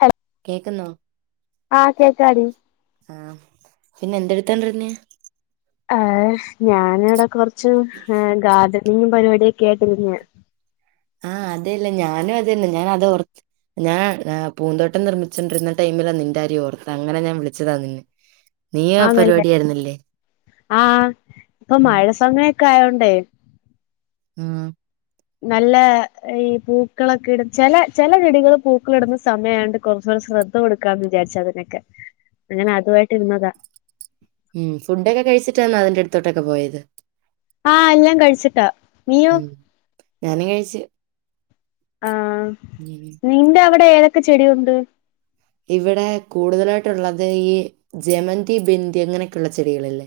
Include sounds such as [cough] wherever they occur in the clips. ഹേലോ കേക്കുന്നോ ആ കേക്കാടി ആഹ് പിന്നെ എന്തെടുത്തോണ്ടിരുന്നാ ആഹ് ഞാന് ഇവിടെ കുറച്ച ഗാർഡനിങ്ങും പരിപാടിയൊക്കെ ആയിട്ട് നിന്നയാ ആഹ് അല്ലേല്ല ഞാനും അതന്ന ഞാന് അത് ഓർ ഞാൻ പൂന്തോട്ടം നിർമ്മിച്ചോണ്ടിരുന്ന ടൈമിലാ നിന്റെ കാരിയം ഓർത്ത അങ്ങനെ ഞാൻ വിളിച്ചതാ നിന്നെ ഉം ആ നല്ല ആഹ് ഇപ്പൊ ഉം. മഴ സമയൊക്കെ ആയോണ്ടേ ഉം നല്ല ഈ പൂക്കളൊക്കെ ഇട ചെല ചെല വീടുകൾ പൂക്കളിടുന്ന സമയായോണ്ട് കുറച്ചുകൂടെ ശ്രദ്ധ കൊടുക്കാന്ന് വിചാരിച്ച് അതിനൊക്കെ അങ്ങനെ അതുവായിട്ട് ഇരുന്നതാ ഉം ഫുഡൊക്കെ കഴിച്ചിട്ടാന്നോ അതിന്റെ അടുത്തോട്ടൊക്കെ പോയത്? ആഹ് ഞാൻ കഴിച്ചിട്ടാ നീയോ? ഉം. ഞാനും കഴിച്ചു ആഹ് നിന്റെ അവിടെ ഏതൊക്കെ ചെടിയുണ്ട്? ഇവിടെ കൂടുതലായിട്ടൊള്ളത് ഈ ജമന്തി ബന്തി അങ്ങനെയൊക്കെള്ള ചെടികളല്ലേ.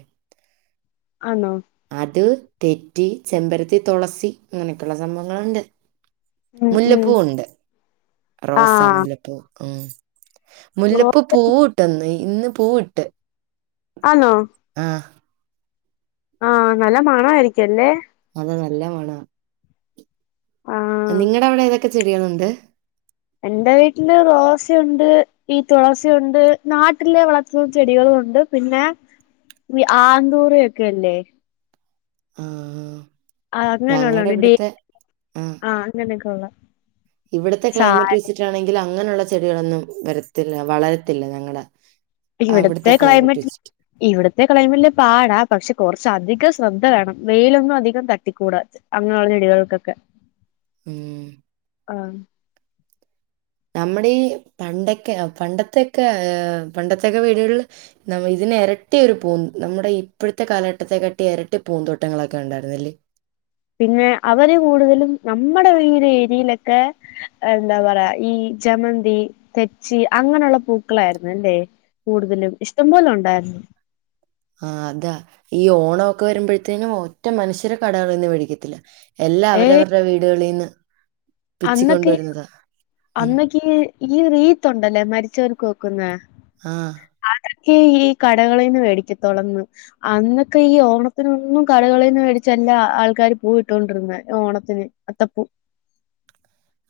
ആണോ? അത് തെറ്റി ചെമ്പരത്തി തൊളസി അങ്ങനെയൊക്കെള്ള സംഭവങ്ങളുണ്ട്. ഉം ഉം മുല്ലപ്പൂവൊണ്ട് റോസ ആഹ് മുല്ലപ്പൂ ഉം ഓ മുല്ലപ്പൂ പൂവിട്ടന്ന് ഇന്ന് പൂവിട്ട്. ആന്നോ ആഹ് ആഹ് നല്ല മണായിരിക്കും അല്ലേ? അത് നല്ലമണാ ആഹ് നിങ്ങടെ അവിടെ ഏത് ഒക്കെ ചെടികളുണ്ട്. എൻറെ വീട്ടില് റോസയുണ്ട് ഈ തുളസിയുണ്ട് നാട്ടിലെ വളർത്തുന്ന ചെടികളും ഉണ്ട്. പിന്നെ ആന്തൂറിയൊക്കെല്ലേ. ആഹ് ആഹ് അങ്ങനെ ഉള്ളതാണ് ഡേ ആഹ് അങ്ങനൊക്കെ ഒള്ള. ഇവിടത്തെ ക്ലൈമറ്റ് വെച്ചിട്ടാണെങ്കിൽ അങ്ങനെയുള്ള ചെടികളൊന്നും വരത്തില്ല വളരത്തില്ല ഞങ്ങടെ. അവിടുത്തെ ഇവിടുത്തെ ക്ലൈമറ്റ് വെച്ചിട്ട്. ഇവിടത്തെ ക്ലൈമറ്റില് പാടാ പക്ഷെ കൊറച്ച് അധികം ശ്രദ്ധ വേണം വെയിലൊന്നും അധികം തട്ടിക്കൂടാ. അങ്ങനെയുള്ള ചെടികൾക്കൊക്കെ. ഉം ആഹ് നമ്മുടെ ഈ പണ്ടൊക്കെ പണ്ടത്തെയൊക്കെ വീടുകളില് നമ്മ ഇതിന് ഇരട്ടിയൊരു പൂം നമ്മുടെ ഇപ്പോഴത്തെ കാലഘട്ടത്തെക്കാട്ടി ഇരട്ടി പൂന്തോട്ടങ്ങളൊക്കെ ഉണ്ടായിരുന്നല്ലേ പിന്നെ അവര് കൂടുതലും നമ്മടെ ഈ ഒരു ഏരിയയിലൊക്കെ എന്താ പറയാ ഈ ജമന്തി തെച്ചി അങ്ങനൊള്ള പൂക്കളാരുന്നല്ലേ കൂടുതലും ഇഷ്ടം പോലൊണ്ടാരുന്നു ആഹ് അതാ ഈ ഓണവൊക്കെ വരുമ്പോഴത്തേനും ഒറ്റ മനുഷ്യര് കടകളീന്ന് മേടിക്കത്തില്ല എല്ലാ ഏ അവരവരുടെ വീടുകളീന്ന് പിച്ചി അന്നൊക്കെ കൊണ്ടുവരുന്നതാ ഉം. അന്നൊക്കെ ഈ റീത്ത് ഒണ്ടല്ലേ മരിച്ചവർക്ക് വക്കുന്നെ ആഹ് അതൊക്കെ ഈ കടകളീന്ന് വേടിക്കത്തോളന്ന് അന്നൊക്കെ ഈ ഓണത്തിനൊന്നും കടകളീന്ന് വേടിച്ചല്ല ആൾക്കാര് പൂവിട്ടോണ്ടിരുന്നെ ഓണത്തിന് അത്തപ്പൂ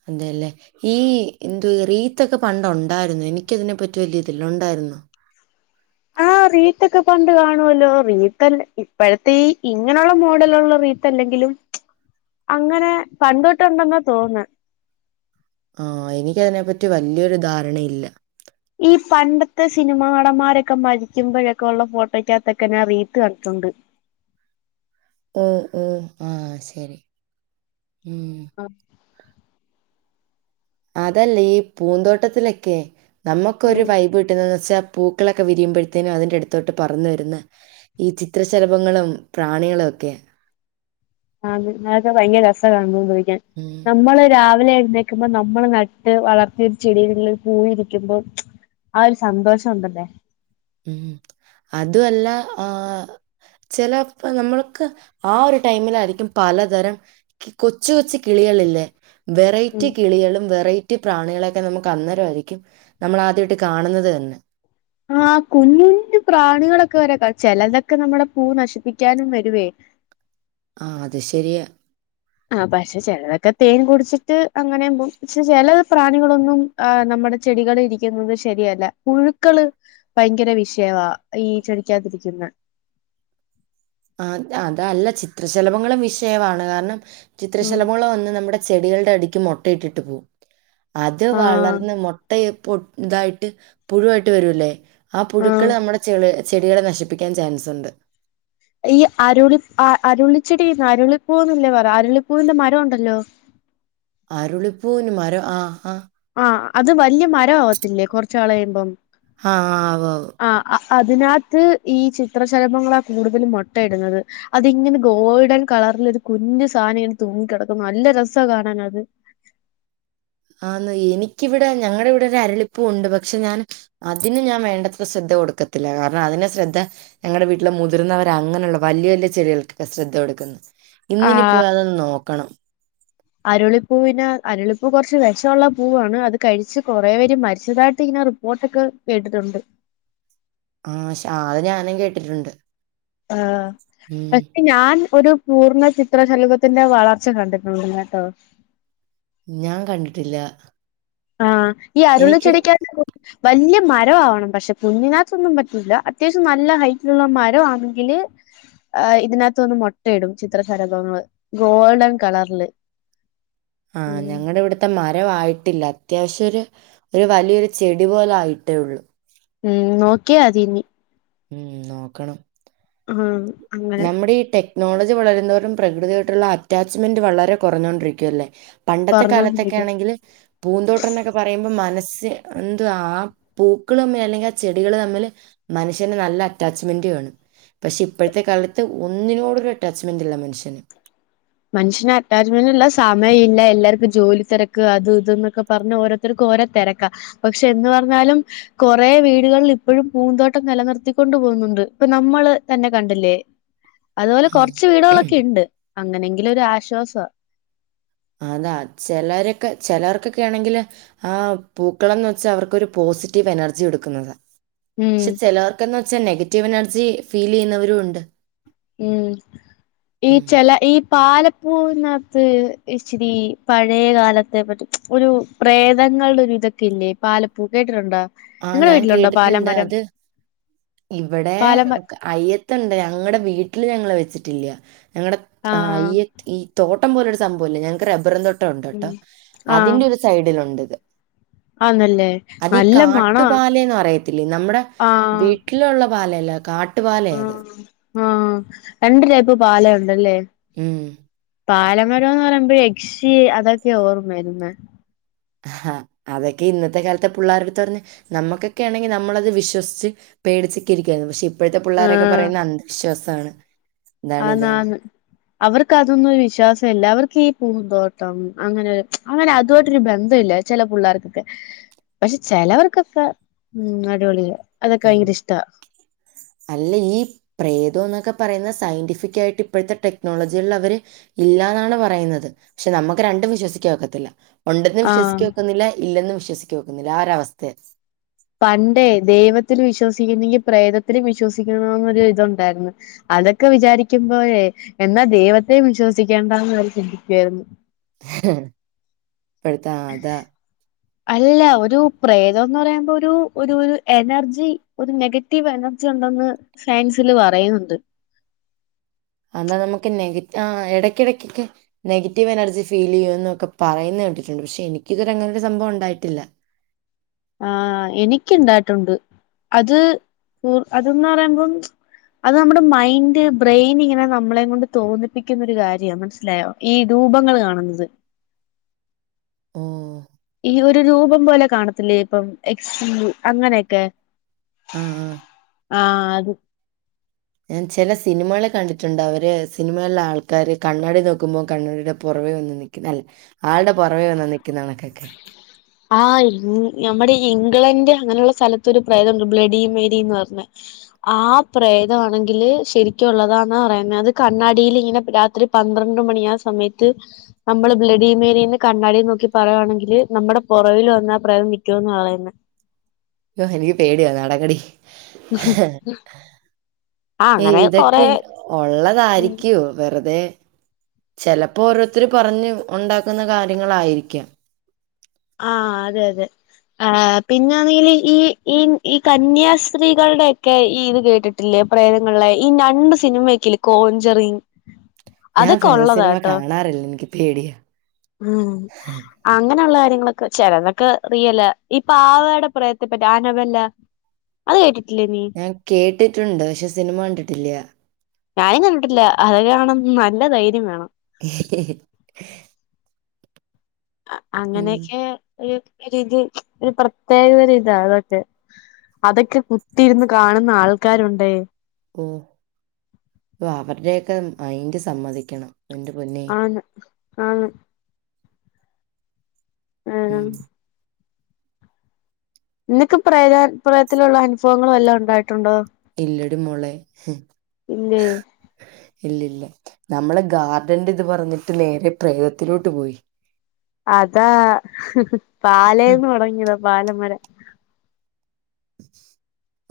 അതേല്ലേ ഈ എന്തുവാ റീത്തൊക്കെ പണ്ടൊണ്ടാരുന്നൊ എനിക്കതിനെപ്പറ്റി വലിയ ഇതില്ല ഒണ്ടാരുന്നോ ആഹ് റീത്തൊക്കെ പണ്ട് കാണുവല്ലോ റീത്തല്ല ഇപ്പോഴത്തെ ഈ ഇങ്ങനൊള്ള മോഡലൊള്ള റീ ത്തല്ലെങ്കിലും അങ്ങനെ പണ്ടുതൊട്ടൊണ്ടെന്നാ തോന്നുന്നെ ആഹ് എനിക്കതിനെപ്പറ്റി വല്ല്യൊരു ധാരണയില്ല ഈ പണ്ടത്തെ സിനിമാ നടന്മാരൊക്കെ മരിക്കുമ്പോഴെക്കൊള്ള ഫോട്ടോയ്ക്കാത്തൊക്കെ ഞാൻ റീത്ത് കണ്ടിട്ടുണ്ട് ഓഹ് ഓഹ് ആഹ് ശരി ഉം ആഹ് അതല്ലേ ഈ പൂന്തോട്ടത്തിലൊക്കെ നമ്മുക്കൊരു ഉം വൈബ് കിട്ടുന്നത് ന്നെച്ചാ പൂക്കളൊക്കെ വിരിയുബഴ്ത്തിനും അതിൻ്റ അടുത്തോട്ട് പറന്ന് വരുന്ന ഈ ചിത്രശലഭങ്ങളും പ്രാണികളൊ ക്കെ ആതെ അതൊക്കെ ഭയങ്കര രസാ കണ്ടോണ്ടിരിക്കാൻ ഉം. നമ്മള് രാവിലെ എഴുന്നേ ക്ക്ബോ നമ്മള് നട്ട് വളർത്തിയൊരു ചെടിയില് പൂവ് ഇരിക്കുമ്പോം ആ ഒരു സന്തോഷംണ്ടല്ലേ ഉം അതൊല്ല ആ ചെലപ്പോ നമ്മൾക്ക് ആ ഒരു ടൈമിലാരിക്കും പലതരം കൊച്ചു കൊച്ചു കിളികളില്ലേ ഉം വെറൈറ്റി കിളികളും വെറൈ റ്റി പ്രാണികളൊക്കെ നമ്മക്ക് അന്നേര വായിരിക്കും നമ്മള് ആദ്യായിട്ട്കാണുന്നത് തന്നെ ആ കുഞ്ഞുകുഞ്പ്രാണികളൊക്കെ വ രേ ചെലതൊക്കെ നമ്മടെ പൂ നശിപ്പിക്കാനും വരുവേ ആഹ് അത് ശരിയാ ആഹ് പക്ഷെ ചെലതൊക്കെ തേൻ കുടിച്ചിട്ട് അങ്ങനേം പോം ക്ഷേ ചെല പ്രാണികളൊന്നും ആഹ് നമ്മടെ ചെടികളിലിരിക്കുന്നത് ശരിയല്ല പുഴുക്കള് ഭയങ്കര വിഷയവാ ഈ ചെടിക്കകത്ത് ഇരിക്ക്ന്നെ അഹ് അതല്ല ചിത്രശലഭങ്ങളും വിഷയ വാണ് കാരണം ഉം ചിത്രശലഭങ്ങളും വന്ന് നമ്മുടെ ചെടികൾടെ അടിക്ക് മുട്ട ഇട്ടിട്ട് പൂവും അത് ആഹ് വളർന്ന് മുട്ടയെ പൊ ഇതായിട്ട് പുഴുവായിട്ട് വരൂല്ലേ ആ ആഹ് പുഴുക്കൾ നമ്മുടെ ചെ ചെടികളെ നശിപ്പിക്കാൻ ചാൻസ്ണ്ട് ഈ അരുളി അ അരുളിച്ചെടിന്ന് അരുളിപ്പൂവ്ന്നല്ലേ പറ്യാ അരുളിപ്പൂവിന്റെ മരം ഉണ്ടല്ലോ ആരുളിപ്പൂവിന് മരംആഹ് ആഹ് ആഹ് അത് വല്ല്യ മരാവത്തില്ലേ കെറച്ച് നാള്കഴിമ്പം ആഹ് ഉവ്വ് ഉവ്വ്. ആഹ് അ അതിനകത്ത് ഈ ചിത്രശലഭങ്ങളാ കൂട്തലും മൊട്ടയിടുന്നത് അതിങ്ങനെ ഗോൾഡൻ കളറ്‌ല് ഒരു കുഞ്ഞ് സാനം ഇങ്ങനെ തൂങ്ങി കടക്കും നല്ല രസാ കാണാനത് ആന്ന് എനിക്കിവിടെ ഞങ്ങള ഇവിടെ ഒര അരളിപൂവ്ണ്ട് പക്ഷെ ഞാൻ അതിന് ഞാ വേണ്ടത്ര ശ്രദ്ധ കൊടുക്കത്തില്ല കാരണം അതിനെശ്രദ്ധ ഞങ്ങടെ വീട്ടില മുതിർന്നവരാ അങ്ങനള്ള വല്ല്യ വല്ല്യ ചെടികൾക്കക്കെ ശ്രദ്ധ കൊടുക്ക്ന്ന് ആഹ് ഇന്നിനിപ്പം അതൊന്ന് നോക്കണം അരുളിപ്പൂവിന് അരുളിപ്പൂ കൊറച്ച് വെ ശൊള്ള പൂവാണ് അത് കഴിച്ച് കൊറേ പേര് മരിച്ചതായിട്ട് ഇങ്ങനെ റി പ്പോട്ടൊക്കെ കേട്ടിട്ടുണ്ട് ആഹ് ശെ ആ അത് ഞാനും കേട്ടിട്ടുണ്ട് ആഹ് ഉം. [unintelligible] ഞാൻ ഒരു പൂർണ്ണ ചിത്രശലഭത്തിന്റെ വളർച്ച കണ്ടിട്ടുണ്ട് കേട്ടോ ഞാ കണ്ടിട്ടില്ല ആഹ് ഈ അരുളി എനിക്ക് ചെടിക്കകത് വല്ല്യ മരം ആവണം പക്ഷെ കുഞ്ഞിനകത്തൊന്നും പറ്റൂല്ല അത്യാവശ്യം നല്ല ഹൈറ്റിലുള്ള മരം വാണെങ്കില് ആഹ് ഇതിനകത്തൊന്ന് മുട്ടയിടും ചിത്രസരഭങ്ങള് ഗോൾഡൻ കളർല് ആഹ് ഞങ്ങടെ ഇവിടെ മരവായിട്ടില്ല അത്യാവശ്യം ഒര് ഒര് വലിയൊരു ചെടി പോലെ ആായിട്ടേ ഒള്ളൂ ഉം നോക്ക്യ അതീനി ഉം നോക്കണം ഉം നമ്മടെ ഈ ട്ടെ നോളജ് വളരും തോറും പ്രകൃതിയായിട്ടുള്ള അറ്റാച്ച്മെന്റ് വളരെ കുറഞ്ഞോണ്ടിരിക്കുവല്ലേ? പണ്ടത്തെ പറഞ്ഞോണ്ടിരിക്കും കാലത്തൊക്കൊണെങ്കിൽ പൂന്തോട്ടം എന്നൊക്കെ പറയുമ്പോൾ മനസ്സ് എന്തു ആ പൂക്കൾ തമ്മിൽ അല്ലെങ്കിൽ ആഹ് ചെടികള് തമ്മില് മനുഷ്യന് നല്ല അറ്റാച്ച്മെന്റ് വേണം. പക്ഷെ ഇപ്പോഴത്തെ കാലത്ത് ഒന്നിനോടും ഒര് അറ്റാച്ച്മെൻറ് ഇല്ല മനുഷ്യന്. മനുഷ്യന് അറ്റാച്ച്മെന്റ്ല്ല സമയം ഇല്ല, എല്ലാവർക്കും ജോലി തിരക്ക് അത് ഇതന്നൊക്കെ പറഞ്ഞ ഓരോ ഓരോരുത്തർക്ക് ഓരോ തിരക്ക. പക്ഷെ എന്ന് പറഞ്ഞാലും കൊറെ വീടുകളിൽ ഇപ്പോഴും പൂന്തോട്ടം നിലനിർത്തിക്കൊണ്ട് പോകുന്നുണ്ട് ഇപ്പൊ നമ്മള് തന്നെ കണ്ടില്ലേ? അതുപോലെ ആഹ്. കൊറച്ച് വീടുകളൊക്കെ ഉണ്ട്, അങ്ങനെങ്കിലും ഒരു ആശ്വാസ അതാ ചിലരൊക്കെ ചിലർക്കൊക്കെ ആണെങ്കില് ആഹ് പൂക്കളം എന്ന് വെച്ചാ അവർക്കൊരു പോസിറ്റീവ് എനർജി എടുക്കുന്നത. ഉം പക്ഷെ ചിലവർക്കെന്ന് വെച്ചാൽ നെഗറ്റീവ് എനർജി ഫീൽ ചെയ്യുന്നവരും ഉണ്ട്. ഉം. ഈ ഉം. ചെല ഈ പാലപ്പൂവിനകത്ത് ഇച്ചിരി പഴയ കാലത്തെ പറ്റി ഒരു പ്രേതങ്ങളുടെ ഒരു ഇതൊക്കെ ഇല്ലേ പാലപ്പൂ കേട്ടിട്ടുണ്ടോ ആഹ് നിങ്ങളെ ഞാൻ വീട്ടിലുണ്ടോ കേട്ടിട്ടുണ്ട് പാലമരം അത് ഇവിടെ പാലമ അയ്യത്തുണ്ട് ഞങ്ങളുടെ വീട്ടിൽ ഞങ്ങള് വെച്ചിട്ടില്ല ഞങ്ങളടെ ആഹ് അയ്യ ഈ തോട്ടം പോലൊരു സംഭവംഇല്ലേ? ഞങ്ങക്ക് റബ്ബർ തോട്ടം ഉം ഉണ്ട്ട്ടോ ആഹ് അതിന്റെ ഒരു സൈഡിൽ ഉണ്ട്ഇത്. ആന്നല്ലേ നല്ല മണ കാട്ടുപാലഎന്ന് പറയത്തില്ലേ, നമ്മുടെ വീട്ടിലുള്ള പാലയല്ല കാട്ടുപാലയാ ഇത്. ആഹ് ആഹ് രണ്ട് ടൈപ്പ് പാലുണ്ടല്ലേ? ഉം പാലമരോന്ന് പറയുമ്പോ യക്ഷി അതൊക്കെയാ ഓർമ്മവര്ന്നെ ആഹ് അതൊക്കെ ഇന്നത്തെ കാലത്തെ പിള്ളേരുടുത്ത് പോയി പറഞ്ഞ് നമ്മുക്കൊക്കെ ആണെങ്കിൽ നമ്മളത് വിശ്വസിച്ച് പേടിച്ഒക്കെ ഇരിക്കായിരുന്നു പക്ഷെ ഇപ്പോഴത്തെ പിള്ളോരൊക്കെ ആഹ് പറയുന്നത് അന്ധവിശ്വാസമാണ് ഇതാണ് ആന്ന് ഇതാണ് ആണ്. അവർക്ക് അതൊന്നും ഒരു വിശ്വാസം ഇല്ല. അവർക്ക് ഈ പൂന്തോട്ടം അങ്ങനെ ഒരു അങ്ങനെ അതുആയിട്ടൊരു ബന്ധം ഇല്ല. ചില പിള്ളേർക്കൊക്കെ, പക്ഷെ ചിലവർക്കൊക്കെ മം അടിപൊളിയാ അതോക്കെ ഉം ഭയങ്കര ഇഷ്ടാ അല്ല ഈ പ്രേതം എന്നൊക്കെ പറയുന്ന സയന്റിഫിക്കായിട്ട് ഇപ്പോഴത്തെ ടെക്നോളജിലുള്ളവര് ഇല്ലാന്നാണ് പറയുന്നത്. പക്ഷെ നമുക്ക് രണ്ടും വിശ്വസിക്കാൻ ഒക്കത്തില്ല. ഉണ്ടെന്ന് ആഹ് വിശ്വസിക്ക ഒക്കുന്നില്ല, ഇല്ലെന്നും വിശ്വസികാനോക്കുന്നില്ല ആഹ് ഒര് അവസ്ഥയ പണ്ടേ ദൈവത്തിൽ വിശ്വസിക്കുന്നെങ്കിൽ പ്രേതത്തിലും വിശ്വസിക്കണന്നൊരു ഇതുണ്ടായിരുന്നു. അതൊക്കെ വിചാരിക്കുമ്പോഴേ എന്നാ ദൈവത്തെയും വിശ്വസിക്കേണ്ടാന്ന് അവര് ചിന്തിക്കുവായിരുന്നു പടുത്ത അത അല്ല. ഒരു പ്രേതോന്ന് പറയുമ്പോൾ ഒരു ഒരു ഒരു എനർജി ഒരു നെഗറ്റീവ് എനർജി ഒണ്ടെന്ന് സയൻസില് പറയുന്നുണ്ട് അതാ നമക്ക് നെഗ ആഹ് എടയ്ക്ക്യെടക്കൊക്കെ നെഗറ്റീവ് എനർജി ഫീലേയ്യും എന്നൊക്കെ പറയുന്ന കേട്ടിട്ടൊണ്ട് പക്ഷെ എനിക്കിതൊര അങ്ങനൊരു സംഭവം ഒണ്ടായിട്ടില്ല ആഹ് എനിക്ക് ഇണ്ടായിട്ടുണ്ട്. അത് അതന്ന് പറയുമ്പം അത് നമ്മുടെ മൈൻഡ്, ബ്രെയിൻ ഇങ്ങനെ നമ്മളേങ്കൊണ്ട് തോന്നിപ്പിക്കുന്നൊരു കാര്യാ മനസ്സിലായോ? ഈ രൂപങ്ങൾ കാണുന്നത് ഓഹ് ഈ ഒരു രൂപം പോലെ കാണത്തില്ലേ ഇപ്പം എക്സ് അങ്ങനെയൊക്കെ ആഹ് ആഹ് ആഹ് അത് ഞാൻ ചെല സിനിമകള് കണ്ടിട്ടൊണ്ട് അവര് സിനിമേള്ള ആൾക്കാര് കണ്ണാടി നോക്കുമ്പൊ കണ്ണാടീടെ പൊറവേ വന്നു നിക്ക് അല്ല ആൾടെ പൊറവേ വന്ന് നിക്കുന്ന കണക്കൊക്കെ ആഹ് ഇ നമ്മടെ ഇംഗ്ലണ്ട് അങ്ങനൊള്ള സ്ഥലത്ത് ഒരു പ്രേതൊണ്ട് ബ്ലഡി മേരീന്ന് പറഞ്ഞ ആ പ്രേതവാണെങ്കില് ശരിക്കു ഒള്ളതാന്ന പറയുന്നെ അത് കണ്ണാടീൽ ഇങ്ങനെ രാത്രി പന്ത്രണ്ട് മണി ആ സമയത്ത് നമ്മൾ ബ്ലഡിമേരീന്ന് കണ്ണാടി നോക്കി പറയുവാണെങ്കില് നമ്മടെ പൊറവില് വന്നാ പ്രേതം നിക്കുവന്ന പറയുന്നെ യ്യോ എനിക്ക് പേടിയാവന്ന് അടങ്ങടി ഹ് ആഹ് ഏയ് അങ്ങനെ കൊറെ ഇതൊക്കെ ഉം ഒള്ളതാരിക്കോ വെറുതെ ചെലപ്പൊ ഓരോരുത്തര് പറഞ്ഞ് ഒണ്ടാക്കുന്ന കാര്യങ്ങളായിരിക്കാം ആഹ് അതെ അതെ ആഹ് പിന്നാണെങ്കില് ഈ ഈ ഈ കന്യാസ്ത്രീകൾടെ ഒക്കെ ഈ ഇത് കേട്ടിട്ട് ഇല്ലെ പ്രേതങ്ങള്ളെ ഈ നണ്ണ് സിനിമയൊക്കില്ലെ കോഞ്ചറി ഞാൻ പ്രേതസിനിമ കാണാറില്ല എനിക്ക് പേടിയാ അങ്ങനൊള്ള കാര്യങ്ങളൊക്ക ചെലതൊക്ക റിയല ഈ പാവേടെ പ്രേതത്തെ പറ്റി അനബല്ല അത് കേട്ടിട്ടില്ലേ നീ ഞാൻ കേട്ടിട്ടുണ്ട് പക്ഷെ സിനിമ കണ്ടിട്ടില്ല ഞാനും കണ്ടിട്ടില്ല അതൊക്കെ കാണം നല്ല ധൈരം വേണം [unintelligible] ഉം. അങ്ങനെയെക്കെ ഒരുതി ഒരു പ്രത്യേകതരം ഇതാ അതൊക്കെ അതൊക്കെ കുത്തിയിരുന്ന് കാണുന്ന ആൾക്കാരൊണ്ടേ ഓഹ് അവരടൊക്കെ മയിന്റ് സമ്മതിക്കണം എന്റെ പൊന്നേ ആണ് ആണ് ആഹ് ഉം നിനക്ക് പ്രെ പ്രേത്തിലുള്ള അനുഭവങ്ങൾ വെല്ലോം ഒണ്ടായി ഇല്ലടി മോളെ ഇല്ലേ ഇല്ലില്ല നമ്മള് ഗാർഡന്റെറ്റിത് പറഞ്ഞിട്ട് നേരെ പ്രേതത്തിലോട്ട് പോയി അതാ ഹും. പാലേന്ന് തൊടങ്ങിയതാ പാലമരം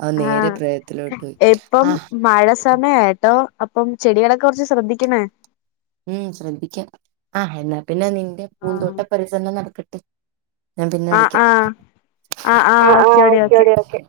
ആ നേരെ ആഹ് പ്രേതത്തിലോട്ട് പോയി. എപ്പം ആഹ്! മഴ സമയാട്ടോ അപ്പം ചെടികളൊക്കെ കൊറച്ച് ശ്രദ്ധിക്കണേ ഉം ശ്രദ്ധിക്കാം ആഹ് എന്നാപ്പിന്നെ നിന്റെ ആഹ് പൂന്തോട്ട പരിസരണം നടക്കട്ടെ ഞാൻ പിന്നെ ആഹ് വിളിക്കാം ആഹ് ആഹ് ആഹ് ഓക്കേടി ഓക്കെ